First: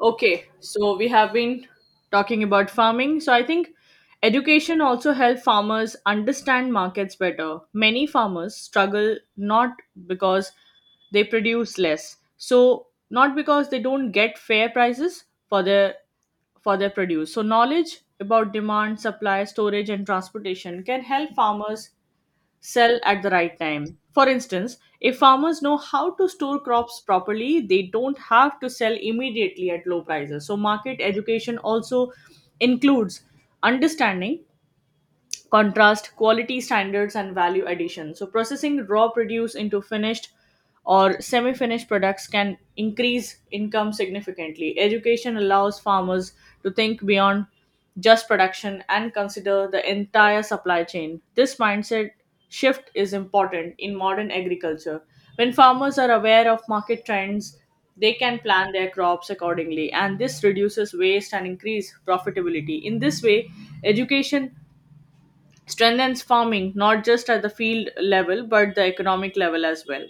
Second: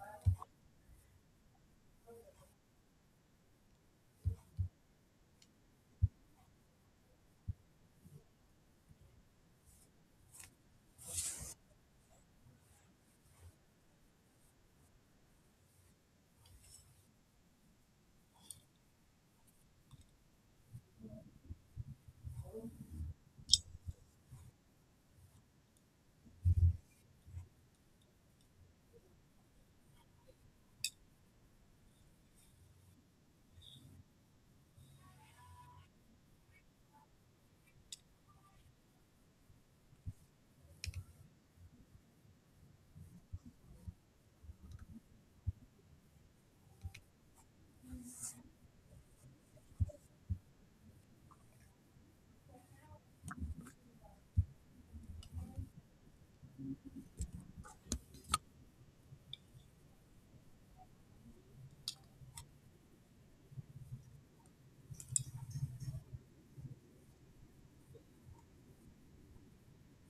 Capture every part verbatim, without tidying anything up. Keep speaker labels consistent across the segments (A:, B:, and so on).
A: Okay, so we have been talking about farming. So I think education also helps farmers understand markets better. Many farmers struggle not because they produce less. So not because they don't get fair prices for their for their produce. So knowledge about demand, supply, storage and transportation can help farmers sell at the right time. For instance, if farmers know how to store crops properly, they don't have to sell immediately at low prices. So, market education also includes understanding contrast, quality standards, and value addition. So, processing raw produce into finished or semi finished products can increase income significantly. Education allows farmers to think beyond just production and consider the entire supply chain. This mindset shift is important in modern agriculture. When farmers are aware of market trends, they can plan their crops accordingly, and this reduces waste and increase profitability. In this way, education strengthens farming not just at the field level but the economic level as well.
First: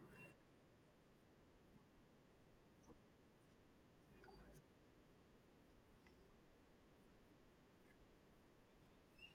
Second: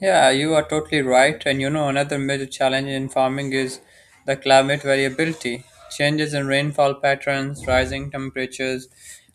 B: Yeah, you are totally right. And you know, another major challenge in farming is the climate variability. Changes in rainfall patterns, rising temperatures,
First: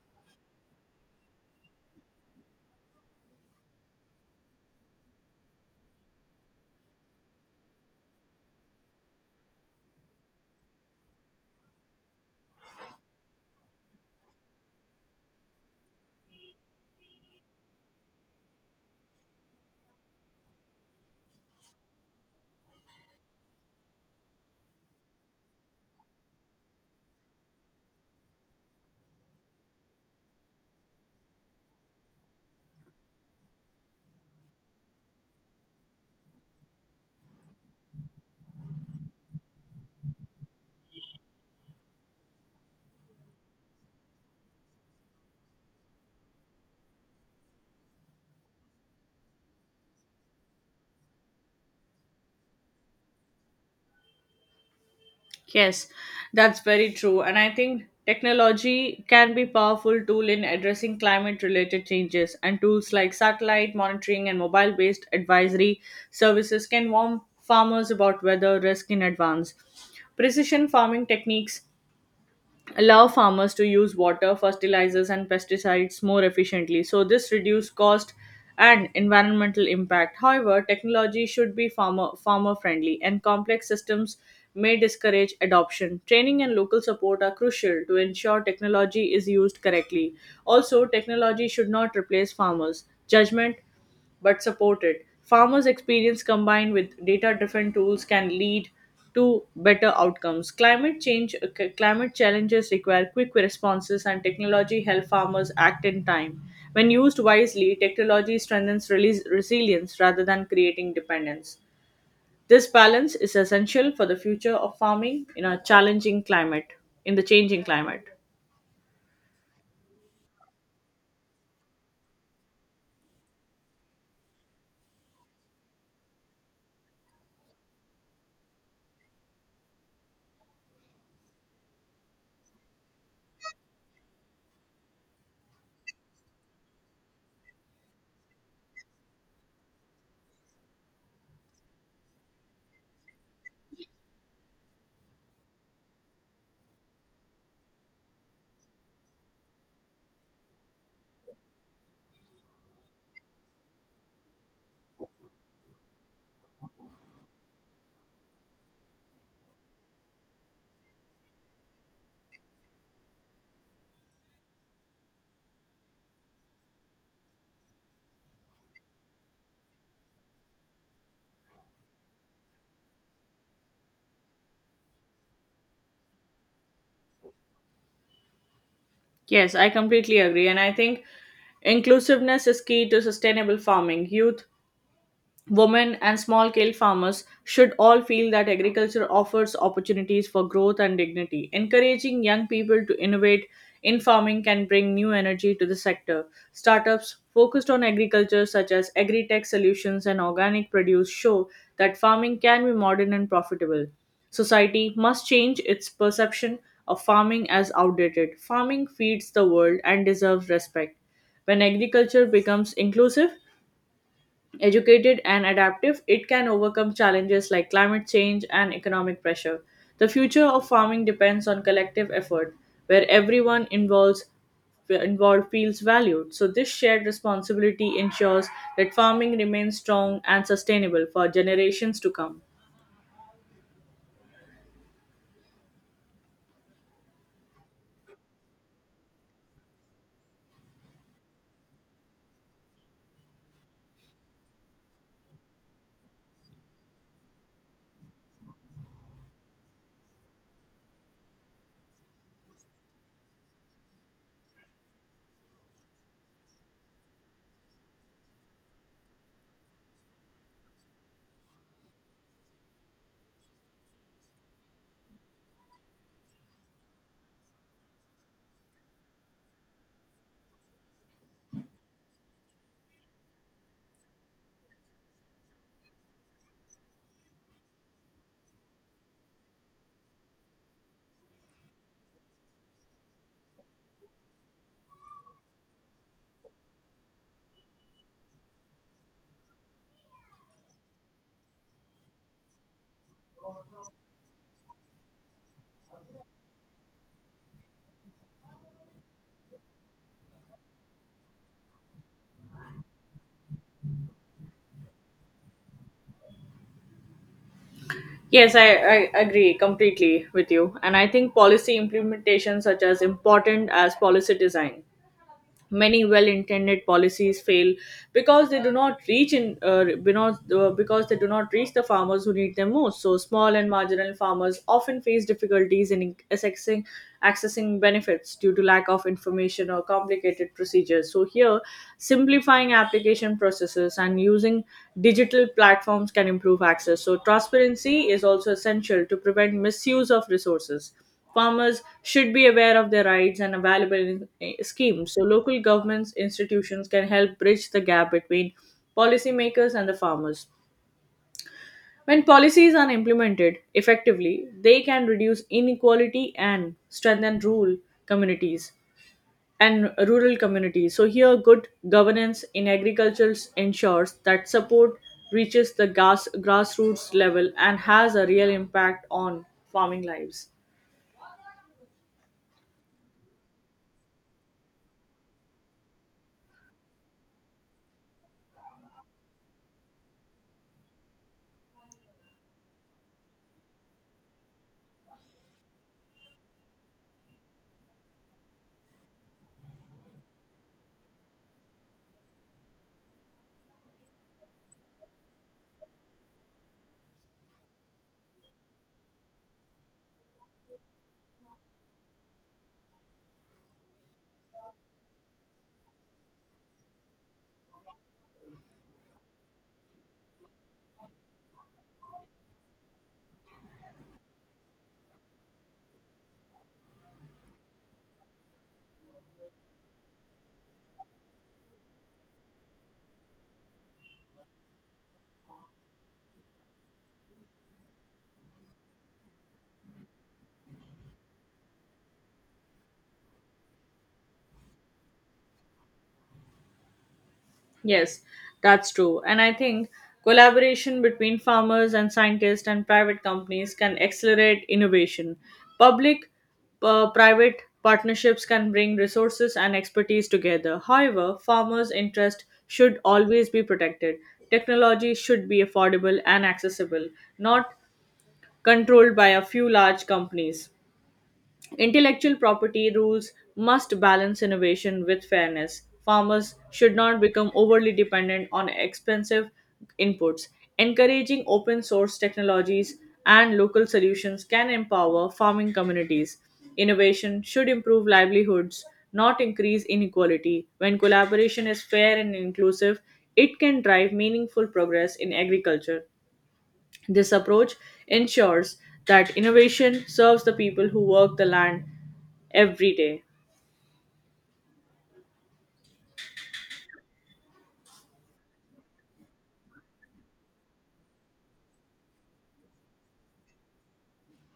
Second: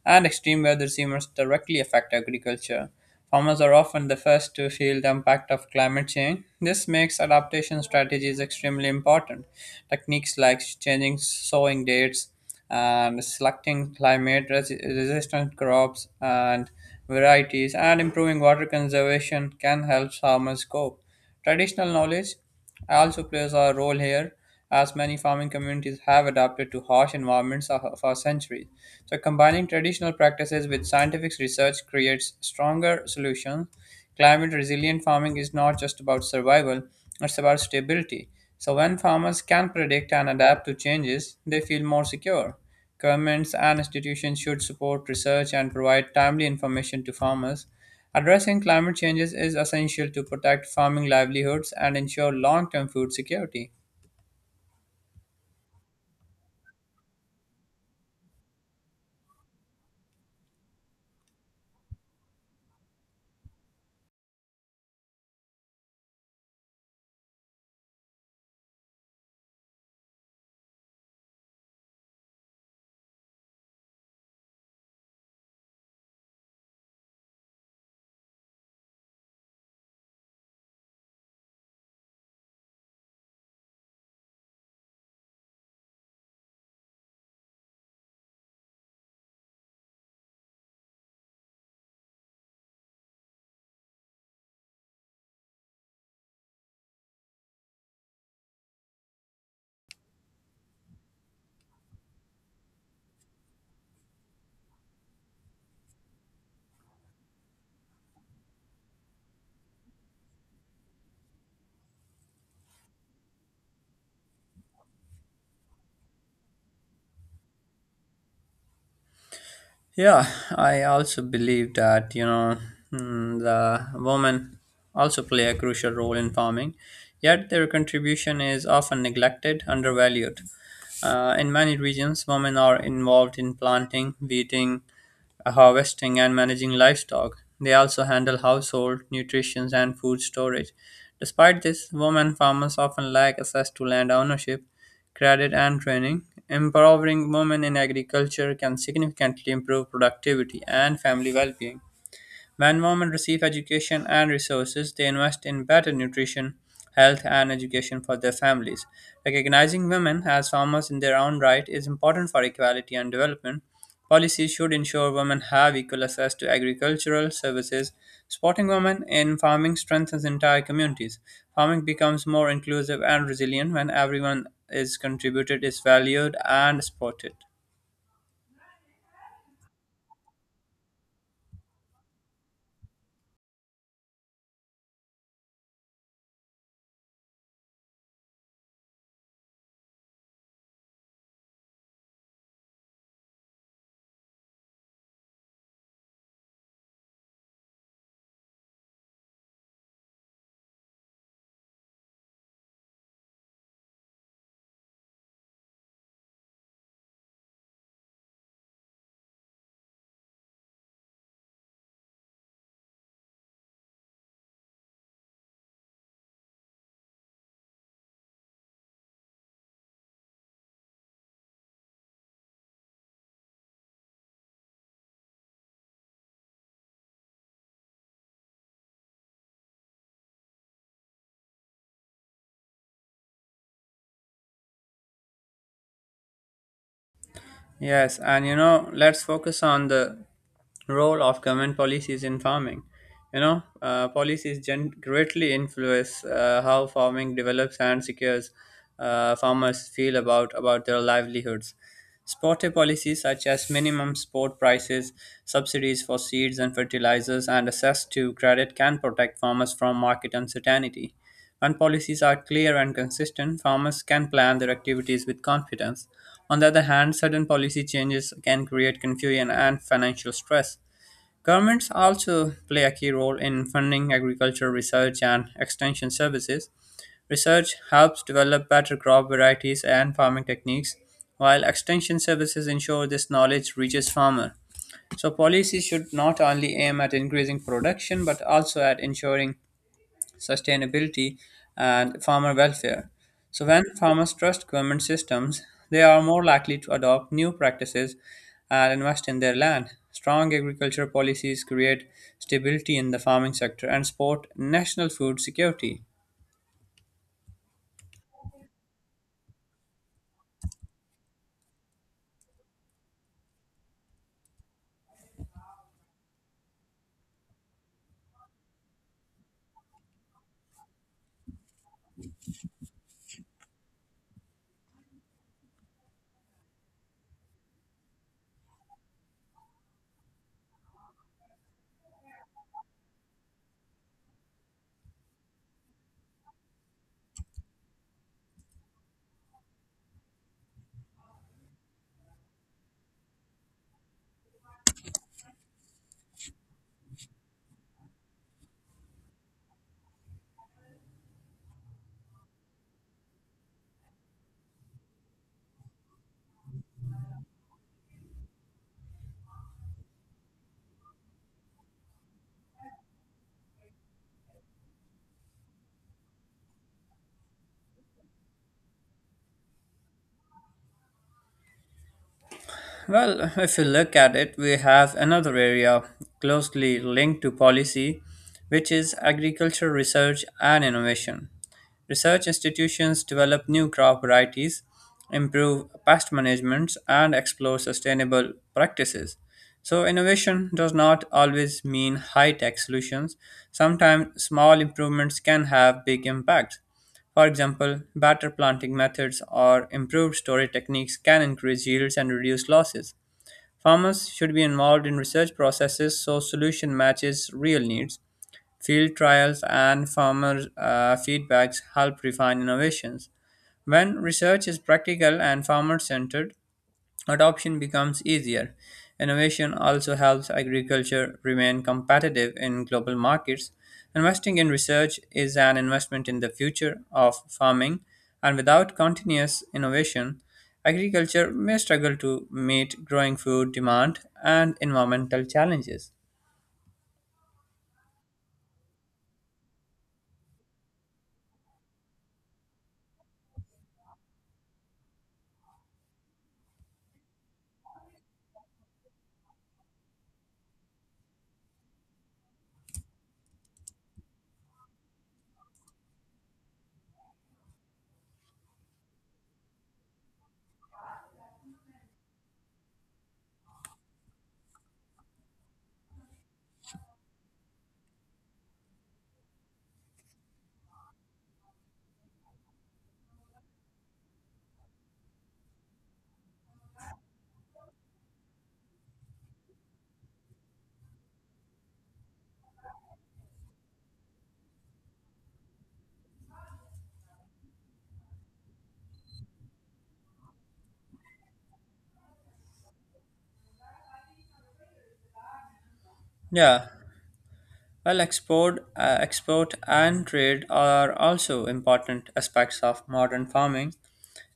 B: and extreme weather seasons directly affect agriculture. Farmers are often the first to feel the impact of climate change. This makes adaptation strategies extremely important. Techniques like changing sowing dates and selecting climate resi- resistant crops and varieties, and improving water conservation can help farmers cope. Traditional knowledge also plays a role here, as many farming communities have adapted to harsh environments for for centuries. So, combining traditional practices with scientific research creates stronger solutions. Climate resilient farming is not just about survival, it's about stability. So, when farmers can predict and adapt to changes, they feel more secure. Governments and institutions should support research and provide timely information to farmers. Addressing climate changes is essential to protect farming livelihoods and ensure long term food security.
A: Yes, that's very true, and I think technology can be powerful tool in addressing climate related changes, and tools like satellite monitoring and mobile based advisory services can warn farmers about weather risk in advance. Precision farming techniques allow farmers to use water, fertilizers, and pesticides more efficiently. So, this reduces cost and environmental impact. However, technology should be farmer, farmer friendly, and complex systems may discourage adoption. Training and local support are crucial to ensure technology is used correctly. Also, technology should not replace farmers. Judgment but supported. Farmers' experience combined with data-driven tools can lead to better outcomes. Climate change, uh, c- climate challenges require quick responses, and technology help farmers act in time. When used wisely, technology strengthens release, resilience rather than creating dependence. This balance is essential for the future of farming in a challenging climate, in the changing climate.
B: Yeah, I also believe that, you know, mm, the women also play a crucial role in farming, yet their contribution is often neglected, undervalued. Uh, in many regions, women are involved in planting, weeding, harvesting, and managing livestock. They also handle household nutrition and food storage. Despite this, women farmers often lack access to land ownership, credit, and training. Empowering women in agriculture can significantly improve productivity and family well being. When women receive education and resources, they invest in better nutrition, health, and education for their families. Recognizing women as farmers in their own right is important for equality and development. Policies should ensure women have equal access to agricultural services. Supporting women in farming strengthens entire communities. Farming becomes more inclusive and resilient when everyone is contributed, is valued, and supported.
A: Yes, I completely agree, and I think inclusiveness is key to sustainable farming. Youth, women and small scale farmers should all feel that agriculture offers opportunities for growth and dignity. Encouraging young people to innovate in farming can bring new energy to the sector. Startups focused on agriculture, such as agri-tech solutions and organic produce, show that farming can be modern and profitable. Society must change its perception of farming as outdated. Farming feeds the world and deserves respect. When agriculture becomes inclusive, educated and adaptive, it can overcome challenges like climate change and economic pressure. The future of farming depends on collective effort, where everyone involves involved feels valued. So this shared responsibility ensures that farming remains strong and sustainable for generations to come.
B: Yes, and you know, let's focus on the role of government policies in farming. You know, uh, policies gen- greatly influence uh, how farming develops and secures uh, farmers feel about about their livelihoods. Supportive policies such as minimum support prices, subsidies for seeds and fertilizers, and access to credit can protect farmers from market uncertainty. When policies are clear and consistent, farmers can plan their activities with confidence. On the other hand, sudden policy changes can create confusion and financial stress. Governments also play a key role in funding agricultural research and extension services. Research helps develop better crop varieties and farming techniques, while extension services ensure this knowledge reaches farmers. So policies should not only aim at increasing production but also at ensuring sustainability, and farmer welfare. So, when farmers trust government systems, they are more likely to adopt new practices and invest in their land. Strong agriculture policies create stability in the farming sector and support national food security.
A: Yes, I, I agree completely with you. And I think policy implementation such as important as policy design. Many well-intended policies fail because they do not reach in uh, because, uh, because they do not reach the farmers who need them most. So small and marginal farmers often face difficulties in accessing accessing benefits due to lack of information or complicated procedures. So here, simplifying application processes and using digital platforms can improve access. So transparency is also essential to prevent misuse of resources. Farmers should be aware of their rights and available in- eh, schemes. So local governments institutions can help bridge the gap between policymakers and the farmers. When policies are implemented effectively, they can reduce inequality and strengthen rural communities and rural communities. So here good governance in agriculture ensures that support reaches the grass, grassroots level and has a real impact on farming lives.
B: Well, if you look at it, we have another area closely linked to policy, which is agriculture research and innovation. Research institutions develop new crop varieties, improve pest management, and explore sustainable practices. So, innovation does not always mean high tech solutions. Sometimes small improvements can have big impacts. For example, better planting methods or improved storage techniques can increase yields and reduce losses. Farmers should be involved in research processes so solution matches real needs. Field trials and farmer uh, feedbacks help refine innovations. When research is practical and farmer centered, adoption becomes easier. Innovation also helps agriculture remain competitive in global markets. Investing in research is an investment in the future of farming, and without continuous innovation, agriculture may struggle to meet growing food demand and environmental challenges.
A: Yes, that's true. And I think collaboration between farmers and scientists and private companies can accelerate innovation. Public uh, private partnerships can bring resources and expertise together. However, farmers' interest should always be protected. Technology should be affordable and accessible, not controlled by a few large companies. Intellectual property rules must balance innovation with fairness. Farmers should not become overly dependent on expensive inputs. Encouraging open source technologies and local solutions can empower farming communities. Innovation should improve livelihoods, not increase inequality. When collaboration is fair and inclusive, it can drive meaningful progress in agriculture. This approach ensures that innovation serves the people who work the land every day.
B: Yeah, well, export, uh, export and trade are also important aspects of modern farming,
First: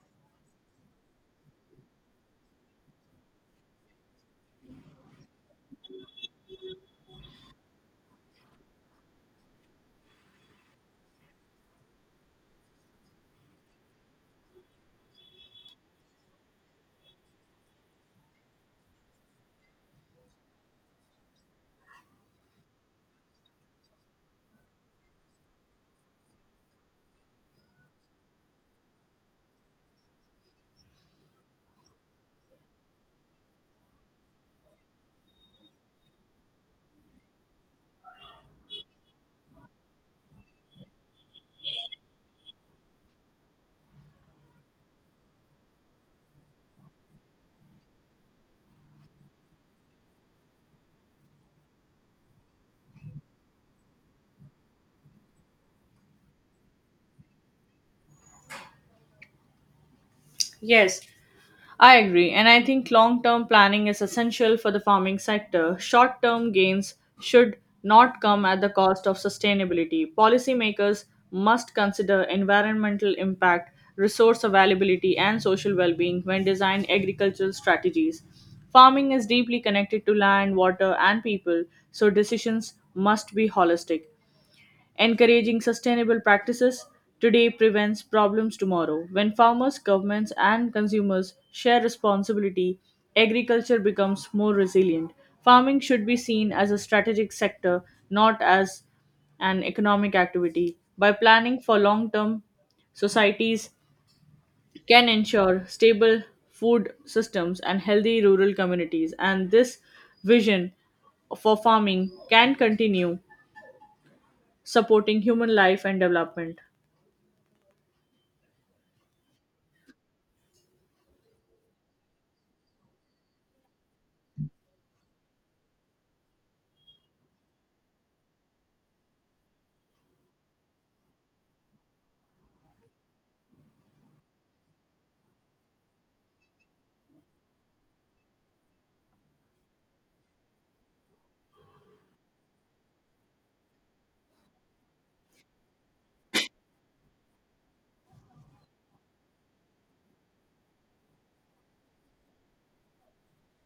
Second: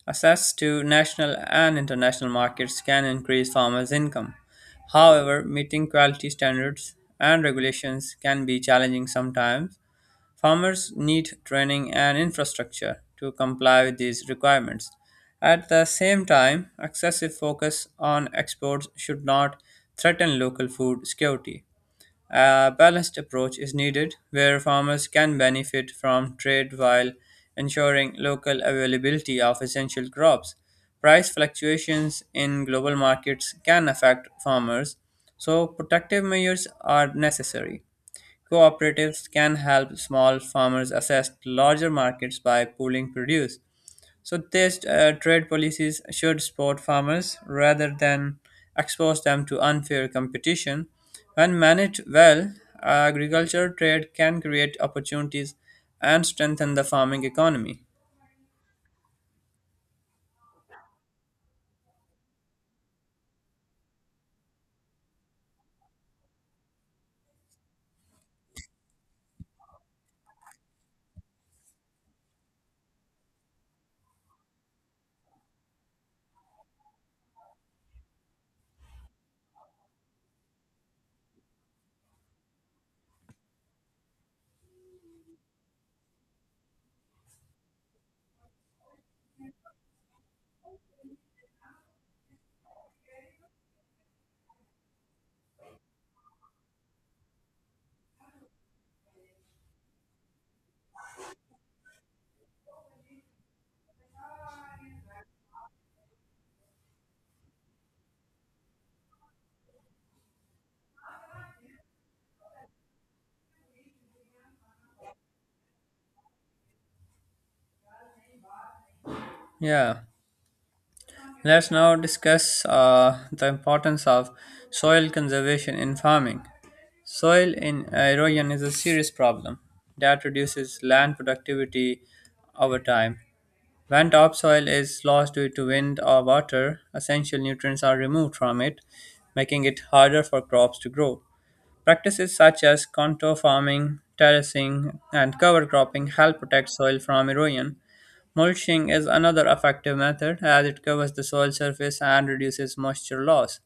B: access to national and international markets can increase farmers' income. However, meeting quality standards and regulations can be challenging sometimes. Farmers need training and infrastructure to comply with these requirements. At the same time, excessive focus on exports should not threaten local food security. A balanced approach is needed where farmers can benefit from trade while ensuring local availability of essential crops. Price fluctuations in global markets can affect farmers, so protective measures are necessary. Cooperatives can help small farmers access larger markets by pooling produce. So these uh, trade policies should support farmers rather than expose them to unfair competition. When managed well, agriculture trade can create opportunities and strengthen the farming economy.
A: Yes, I agree, and I think long term planning is essential for the farming sector. Short term gains should not come at the cost of sustainability. Policymakers must consider environmental impact, resource availability, and social well being when designing agricultural strategies. Farming is deeply connected to land, water, and people, so decisions must be holistic. Encouraging sustainable practices today prevents problems tomorrow. When farmers, governments, and consumers share responsibility, agriculture becomes more resilient. Farming should be seen as a strategic sector, not as an economic activity. By planning for long term, societies can ensure stable food systems and healthy rural communities, and this vision for farming can continue supporting human life and development.
B: Yeah, let's now discuss uh, the importance of soil conservation in farming. Soil in erosion is a serious problem that reduces land productivity over time. When topsoil is lost due to wind or water, essential nutrients are removed from it, making it harder for crops to grow. Practices such as contour farming, terracing, and cover cropping help protect soil from erosion. Mulching is another effective method as it covers the soil surface and reduces moisture loss.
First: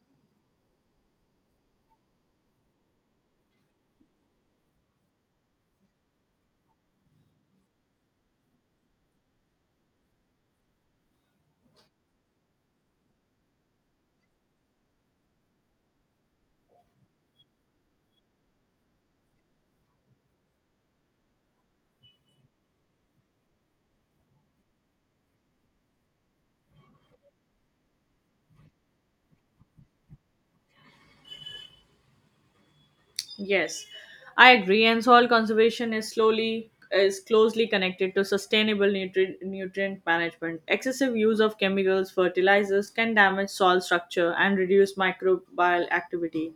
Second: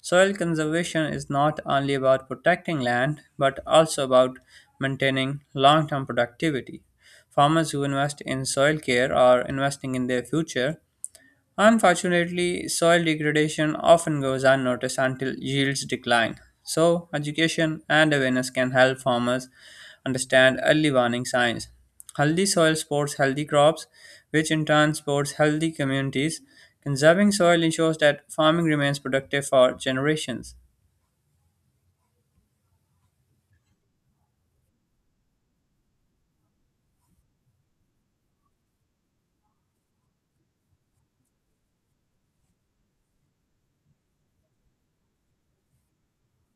B: Soil conservation is not only about protecting land but also about maintaining long term productivity. Farmers who invest in soil care are investing in their future. Unfortunately, soil degradation often goes unnoticed until yields decline. So, education and awareness can help farmers understand early warning signs. Healthy soil supports healthy crops, which in turn supports healthy communities. Conserving soil ensures that farming remains productive for generations.
A: Yes, I agree. And soil conservation is slowly is closely connected to sustainable nutrient nutrient management. Excessive use of chemicals, fertilizers can damage soil structure and reduce microbial activity.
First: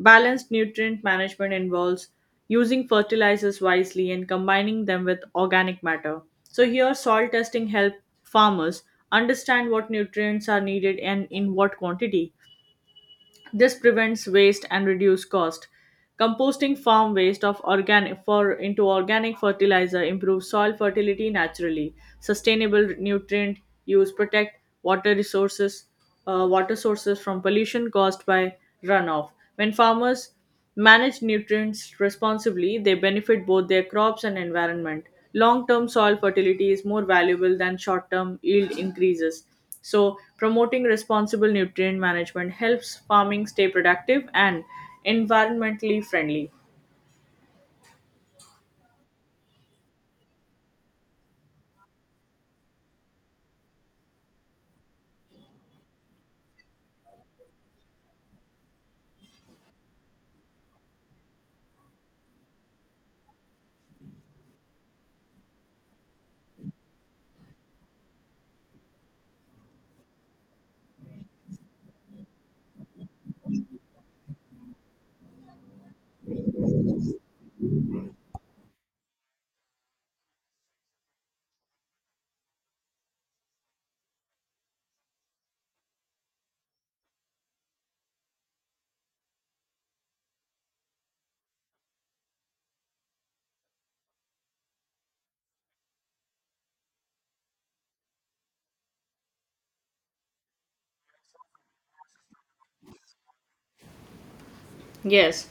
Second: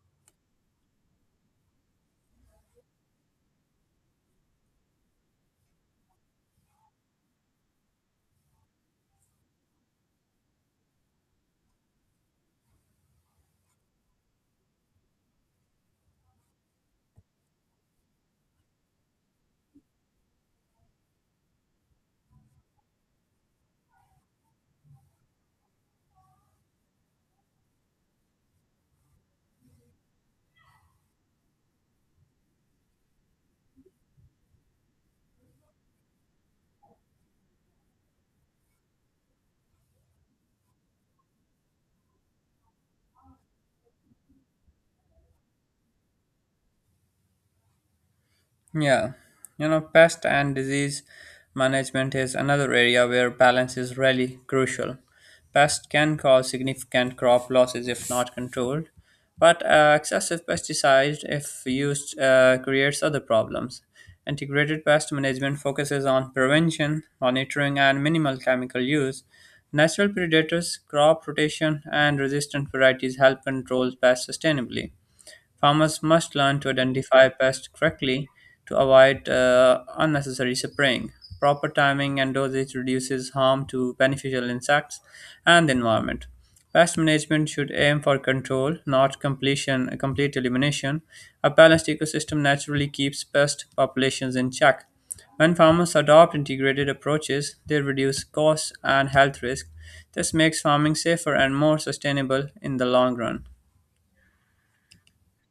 A: Balanced nutrient management involves using fertilizers wisely and combining them with organic matter. So here soil testing help farmers understand what nutrients are needed and in what quantity. This prevents waste and reduce cost. Composting farm waste of organic for into organic fertilizer improves soil fertility naturally. Sustainable nutrient use protect water resources, uh, water sources from pollution caused by runoff. When farmers managed nutrients responsibly, they benefit both their crops and environment. Long term soil fertility is more valuable than short term yield increases. So, promoting responsible nutrient management helps farming stay productive and environmentally friendly.
B: Yeah, you know, pest and disease management is another area where balance is really crucial. Pests can cause significant crop losses if not controlled, but uh, excessive pesticides, if used, uh, creates other problems. Integrated pest management focuses on prevention, monitoring, and minimal chemical use. Natural predators, crop rotation, and resistant varieties help control pests sustainably. Farmers must learn to identify pests correctly to avoid uh, unnecessary spraying. Proper timing and dosage reduces harm to beneficial insects and the environment. Pest management should aim for control, not completion, complete elimination. A balanced ecosystem naturally keeps pest populations in check. When farmers adopt integrated approaches, they reduce costs and health risk. This makes farming safer and more sustainable in the long run.
A: Yes,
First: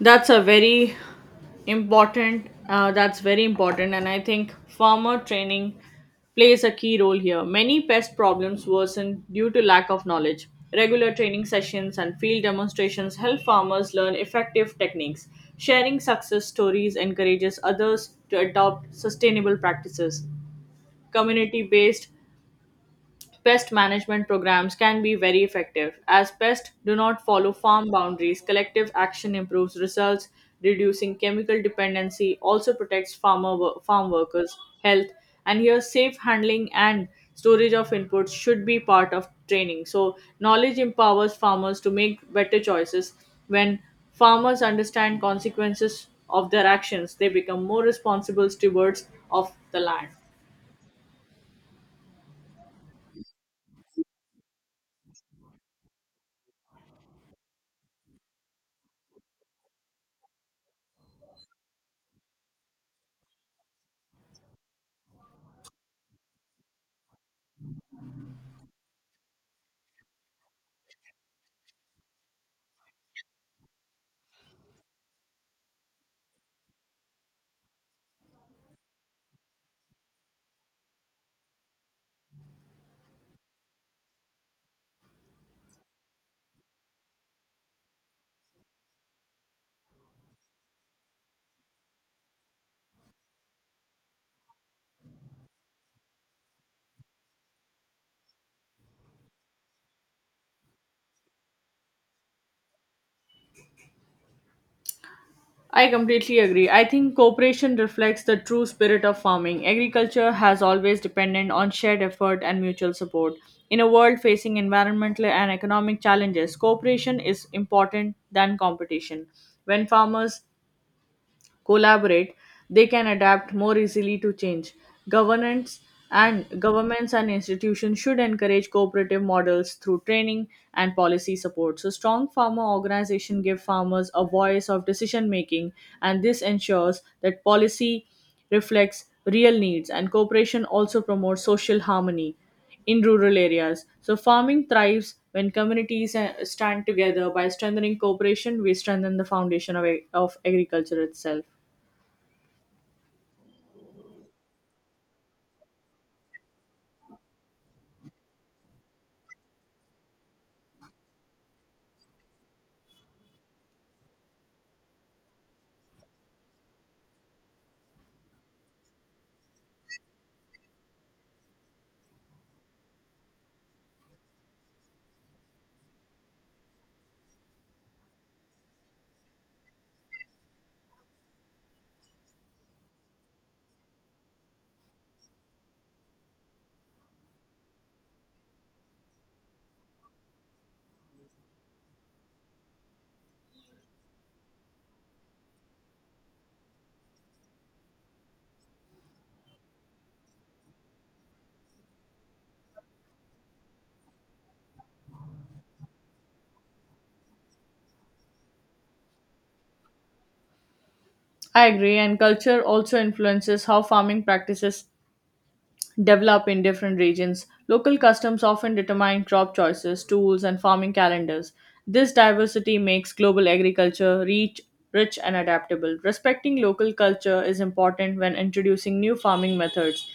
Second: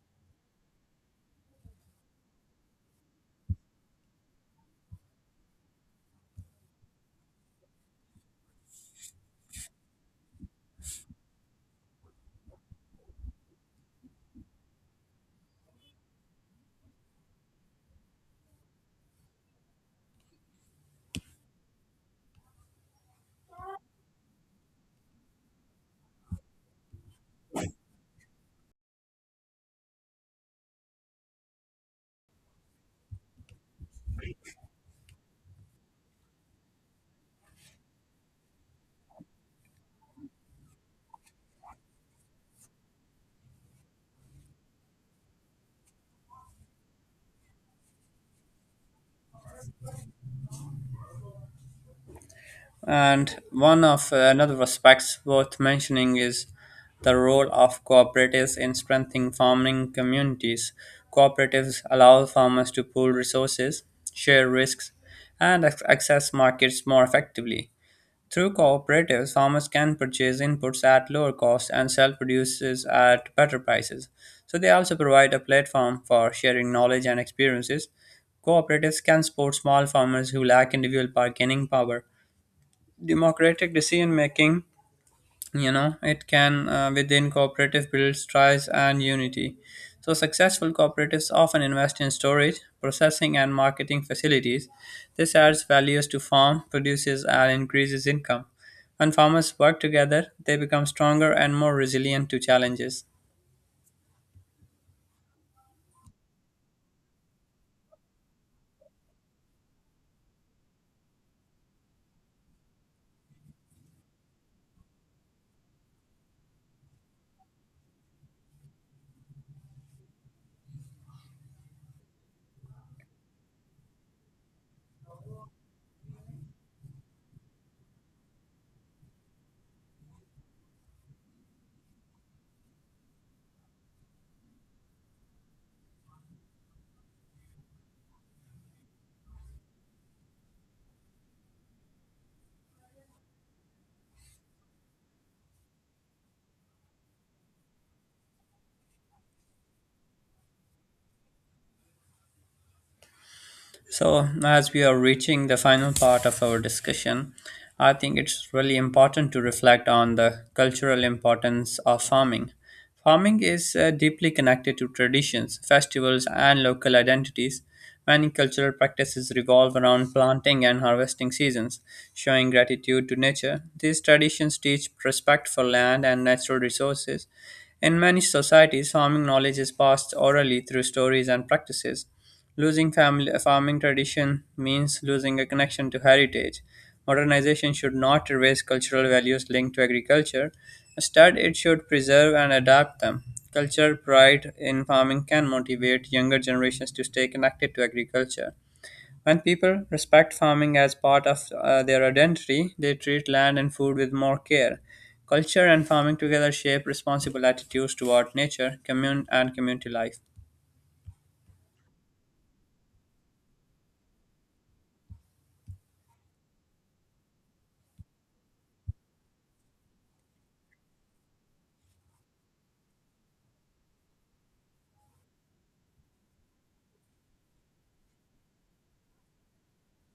A: that's a very important uh, that's very important, and I think farmer training plays a key role here. Many pest problems worsen due to lack of knowledge. Regular training sessions and field demonstrations help farmers learn effective techniques. Sharing success stories encourages others to adopt sustainable practices. Community based pest management programs can be very effective, as pests do not follow farm boundaries. Collective action improves results, reducing chemical dependency, also protects farmer wo- farm workers' health. And here, safe handling and storage of inputs should be part of training. So, knowledge empowers farmers to make better choices. When farmers understand consequences of their actions, they become more responsible stewards of the land.
B: And one of uh, another aspects worth mentioning is the role of cooperatives in strengthening farming communities. Cooperatives allow farmers to pool resources, share risks, and ac- access markets more effectively. Through cooperatives, farmers can purchase inputs at lower cost and sell produces at better prices. So they also provide a platform for sharing knowledge and experiences. Cooperatives can support small farmers who lack individual bargaining power. Democratic decision making, you know, it can, uh, within cooperative builds trust and unity. So successful cooperatives often invest in storage processing and marketing facilities. This adds values to farm produces and increases income. When farmers work together they become stronger and more resilient to challenges.
A: I completely agree. I think cooperation reflects the true spirit of farming. Agriculture has always depended on shared effort and mutual support. In a world facing environmental and economic challenges, cooperation is important than competition. When farmers collaborate, they can adapt more easily to change. Governance and governments and institutions should encourage cooperative models through training and policy support. So strong farmer organization give farmers a voice of decision making, and this ensures that policy reflects real needs, and cooperation also promotes social harmony in rural areas. So farming thrives when communities uh, stand together. By strengthening cooperation we strengthen the foundation of, ag- of agriculture itself.
B: So, as we are reaching the final part of our discussion, I think it's really important to reflect on the cultural importance of farming. Farming is uh, deeply connected to traditions, festivals, and local identities. Many cultural practices revolve around planting and harvesting seasons, showing gratitude to nature. These traditions teach respect for land and natural resources. In many societies, farming knowledge is passed orally through stories and practices. Losing family farming tradition means losing a connection to heritage. Modernization should not erase cultural values linked to agriculture. Instead, it should preserve and adapt them. Cultural pride in farming can motivate younger generations to stay connected to agriculture. When people respect farming as part of uh, their identity, they treat land and food with more care. Culture and farming together shape responsible attitudes toward nature, commune, and community life.
A: I agree, and culture also influences how farming practices develop in different regions. Local customs often determine crop choices, tools, and farming calendars. This diversity makes global agriculture rich, rich and adaptable. Respecting local culture is important when introducing new farming methods.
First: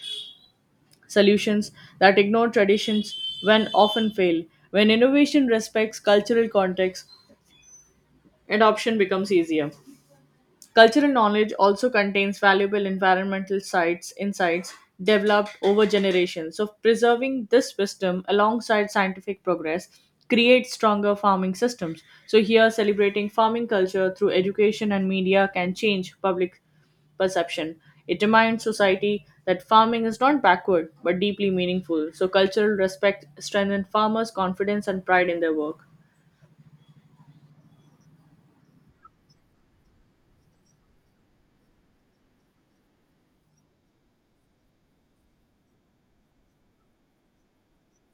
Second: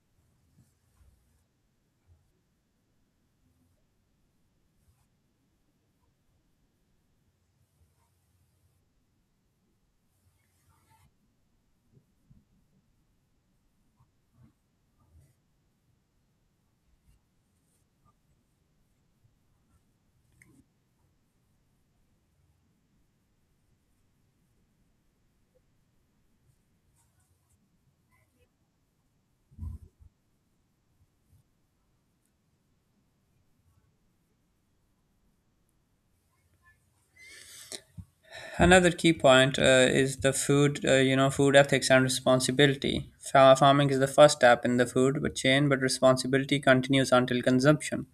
A: Solutions that ignore traditions when often fail. When innovation respects cultural context, adoption becomes easier. Cultural knowledge also contains valuable environmental sites insights developed over generations. So preserving this wisdom alongside scientific progress creates stronger farming systems. So here celebrating farming culture through education and media can change public perception. It reminds society that farming is not backward but deeply meaningful. So cultural respect strengthens farmers' confidence and pride in their work.
B: Another key point uh, is the food, uh, you know food ethics and responsibility. Fa- farming is the first step in the food chain, but responsibility continues until consumption.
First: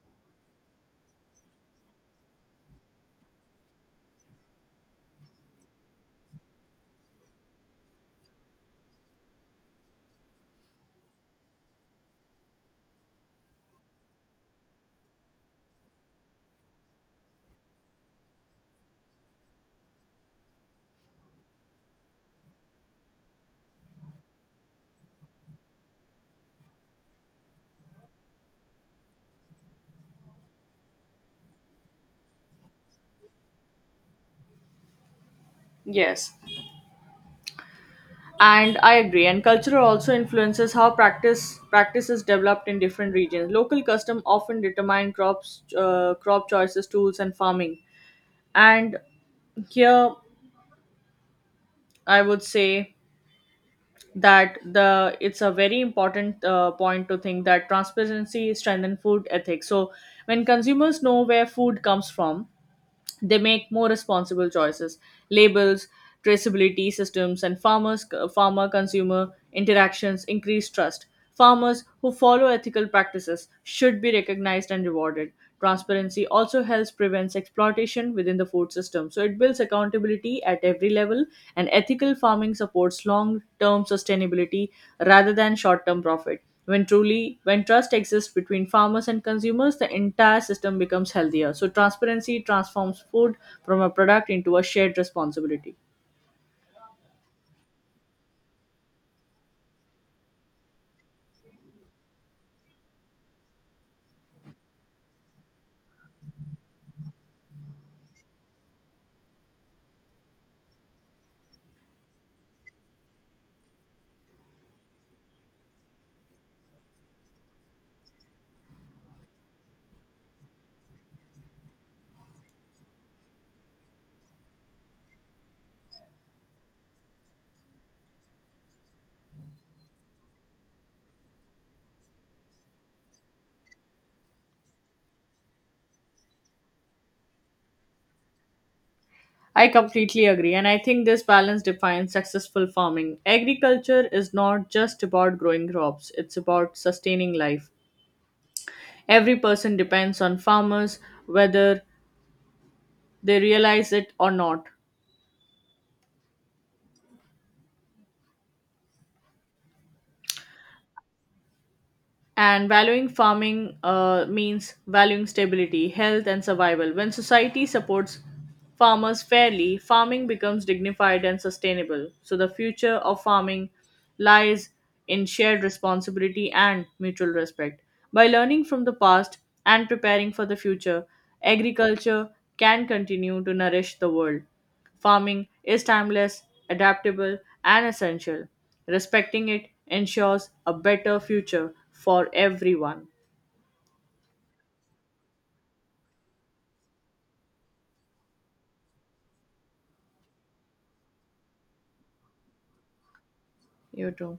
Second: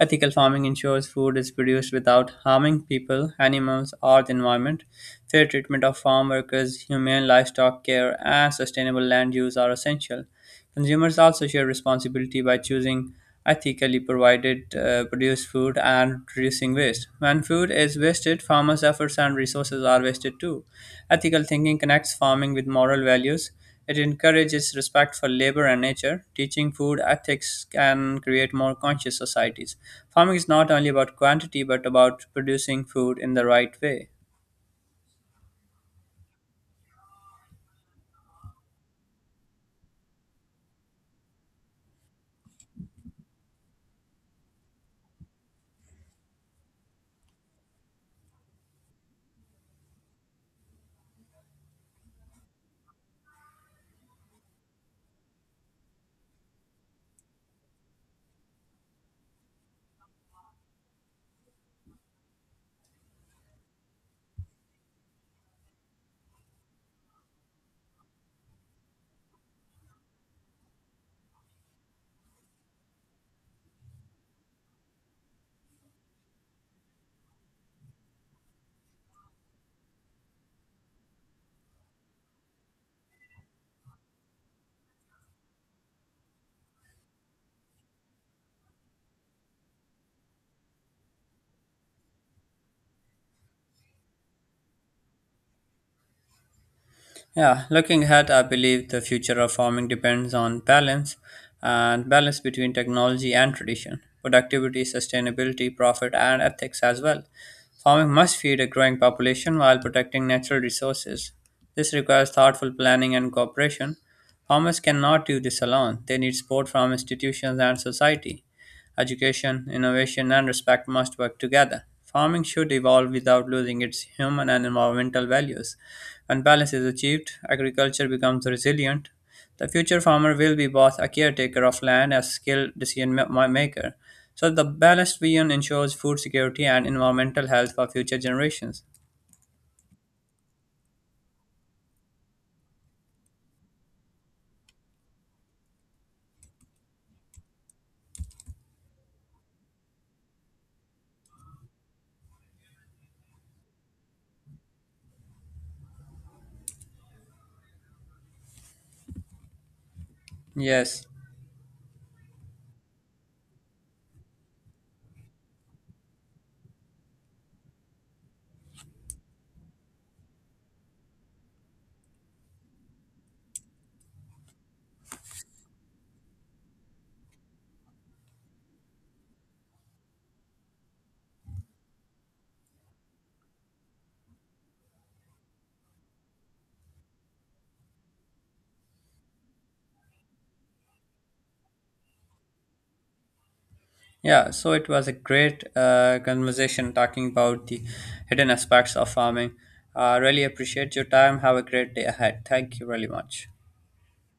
B: Ethical farming ensures food is produced without harming people, animals, or the environment. Fair treatment of farm workers, humane livestock care, and sustainable land use are essential. Consumers also share responsibility by choosing ethically provided uh, produced food and reducing waste. When food is wasted, farmers' efforts and resources are wasted too. Ethical thinking connects farming with moral values. It encourages respect for labor and nature. Teaching food ethics can create more conscious societies. Farming is not only about quantity but about producing food in the right way.
A: Yes, and I agree, and culture also influences how practice practice is developed in different regions. Local custom often determine crops, uh, crop choices, tools and farming. And here I would say that the it's a very important uh, point to think that transparency strengthens food ethics. So when consumers know where food comes from, they make more responsible choices. Labels, traceability systems, and farmers farmer consumer interactions increase trust. Farmers who follow ethical practices should be recognized and rewarded. Transparency also helps prevents exploitation within the food system. So it builds accountability at every level, and ethical farming supports long term sustainability rather than short term profit. When truly when trust exists between farmers and consumers, the entire system becomes healthier. So transparency transforms food from a product into a shared responsibility.
B: Yeah, looking ahead, I believe the future of farming depends on balance and balance between technology and tradition, productivity, sustainability, profit, and ethics as well. Farming must feed a growing population while protecting natural resources. This requires thoughtful planning and cooperation. Farmers cannot do this alone, they need support from institutions and society. Education, innovation, and respect must work together. Farming should evolve without losing its human and environmental values and balance is achieved, agriculture becomes resilient. The future farmer will be both a caretaker of land as a skilled decision ma- maker. So, the balanced vision ensures food security and environmental health for future generations.
A: I completely agree, and I think this balance defines successful farming. Agriculture is not just about growing crops, it's about sustaining life. Every person depends on farmers, whether they realize it or not.
B: Yes.
A: And valuing farming uh, means valuing stability, health, and survival. When society supports farmers fairly, farming becomes dignified and sustainable. So, the future of farming lies in shared responsibility and mutual respect. By learning from the past and preparing for the future, agriculture can continue to nourish the world. Farming is timeless, adaptable, and essential. Respecting it ensures a better future for everyone.
B: Yeah, so it was a great uh, conversation talking about the hidden aspects of farming. I really appreciate your time. Have a great day ahead. Thank you really much.
A: You too.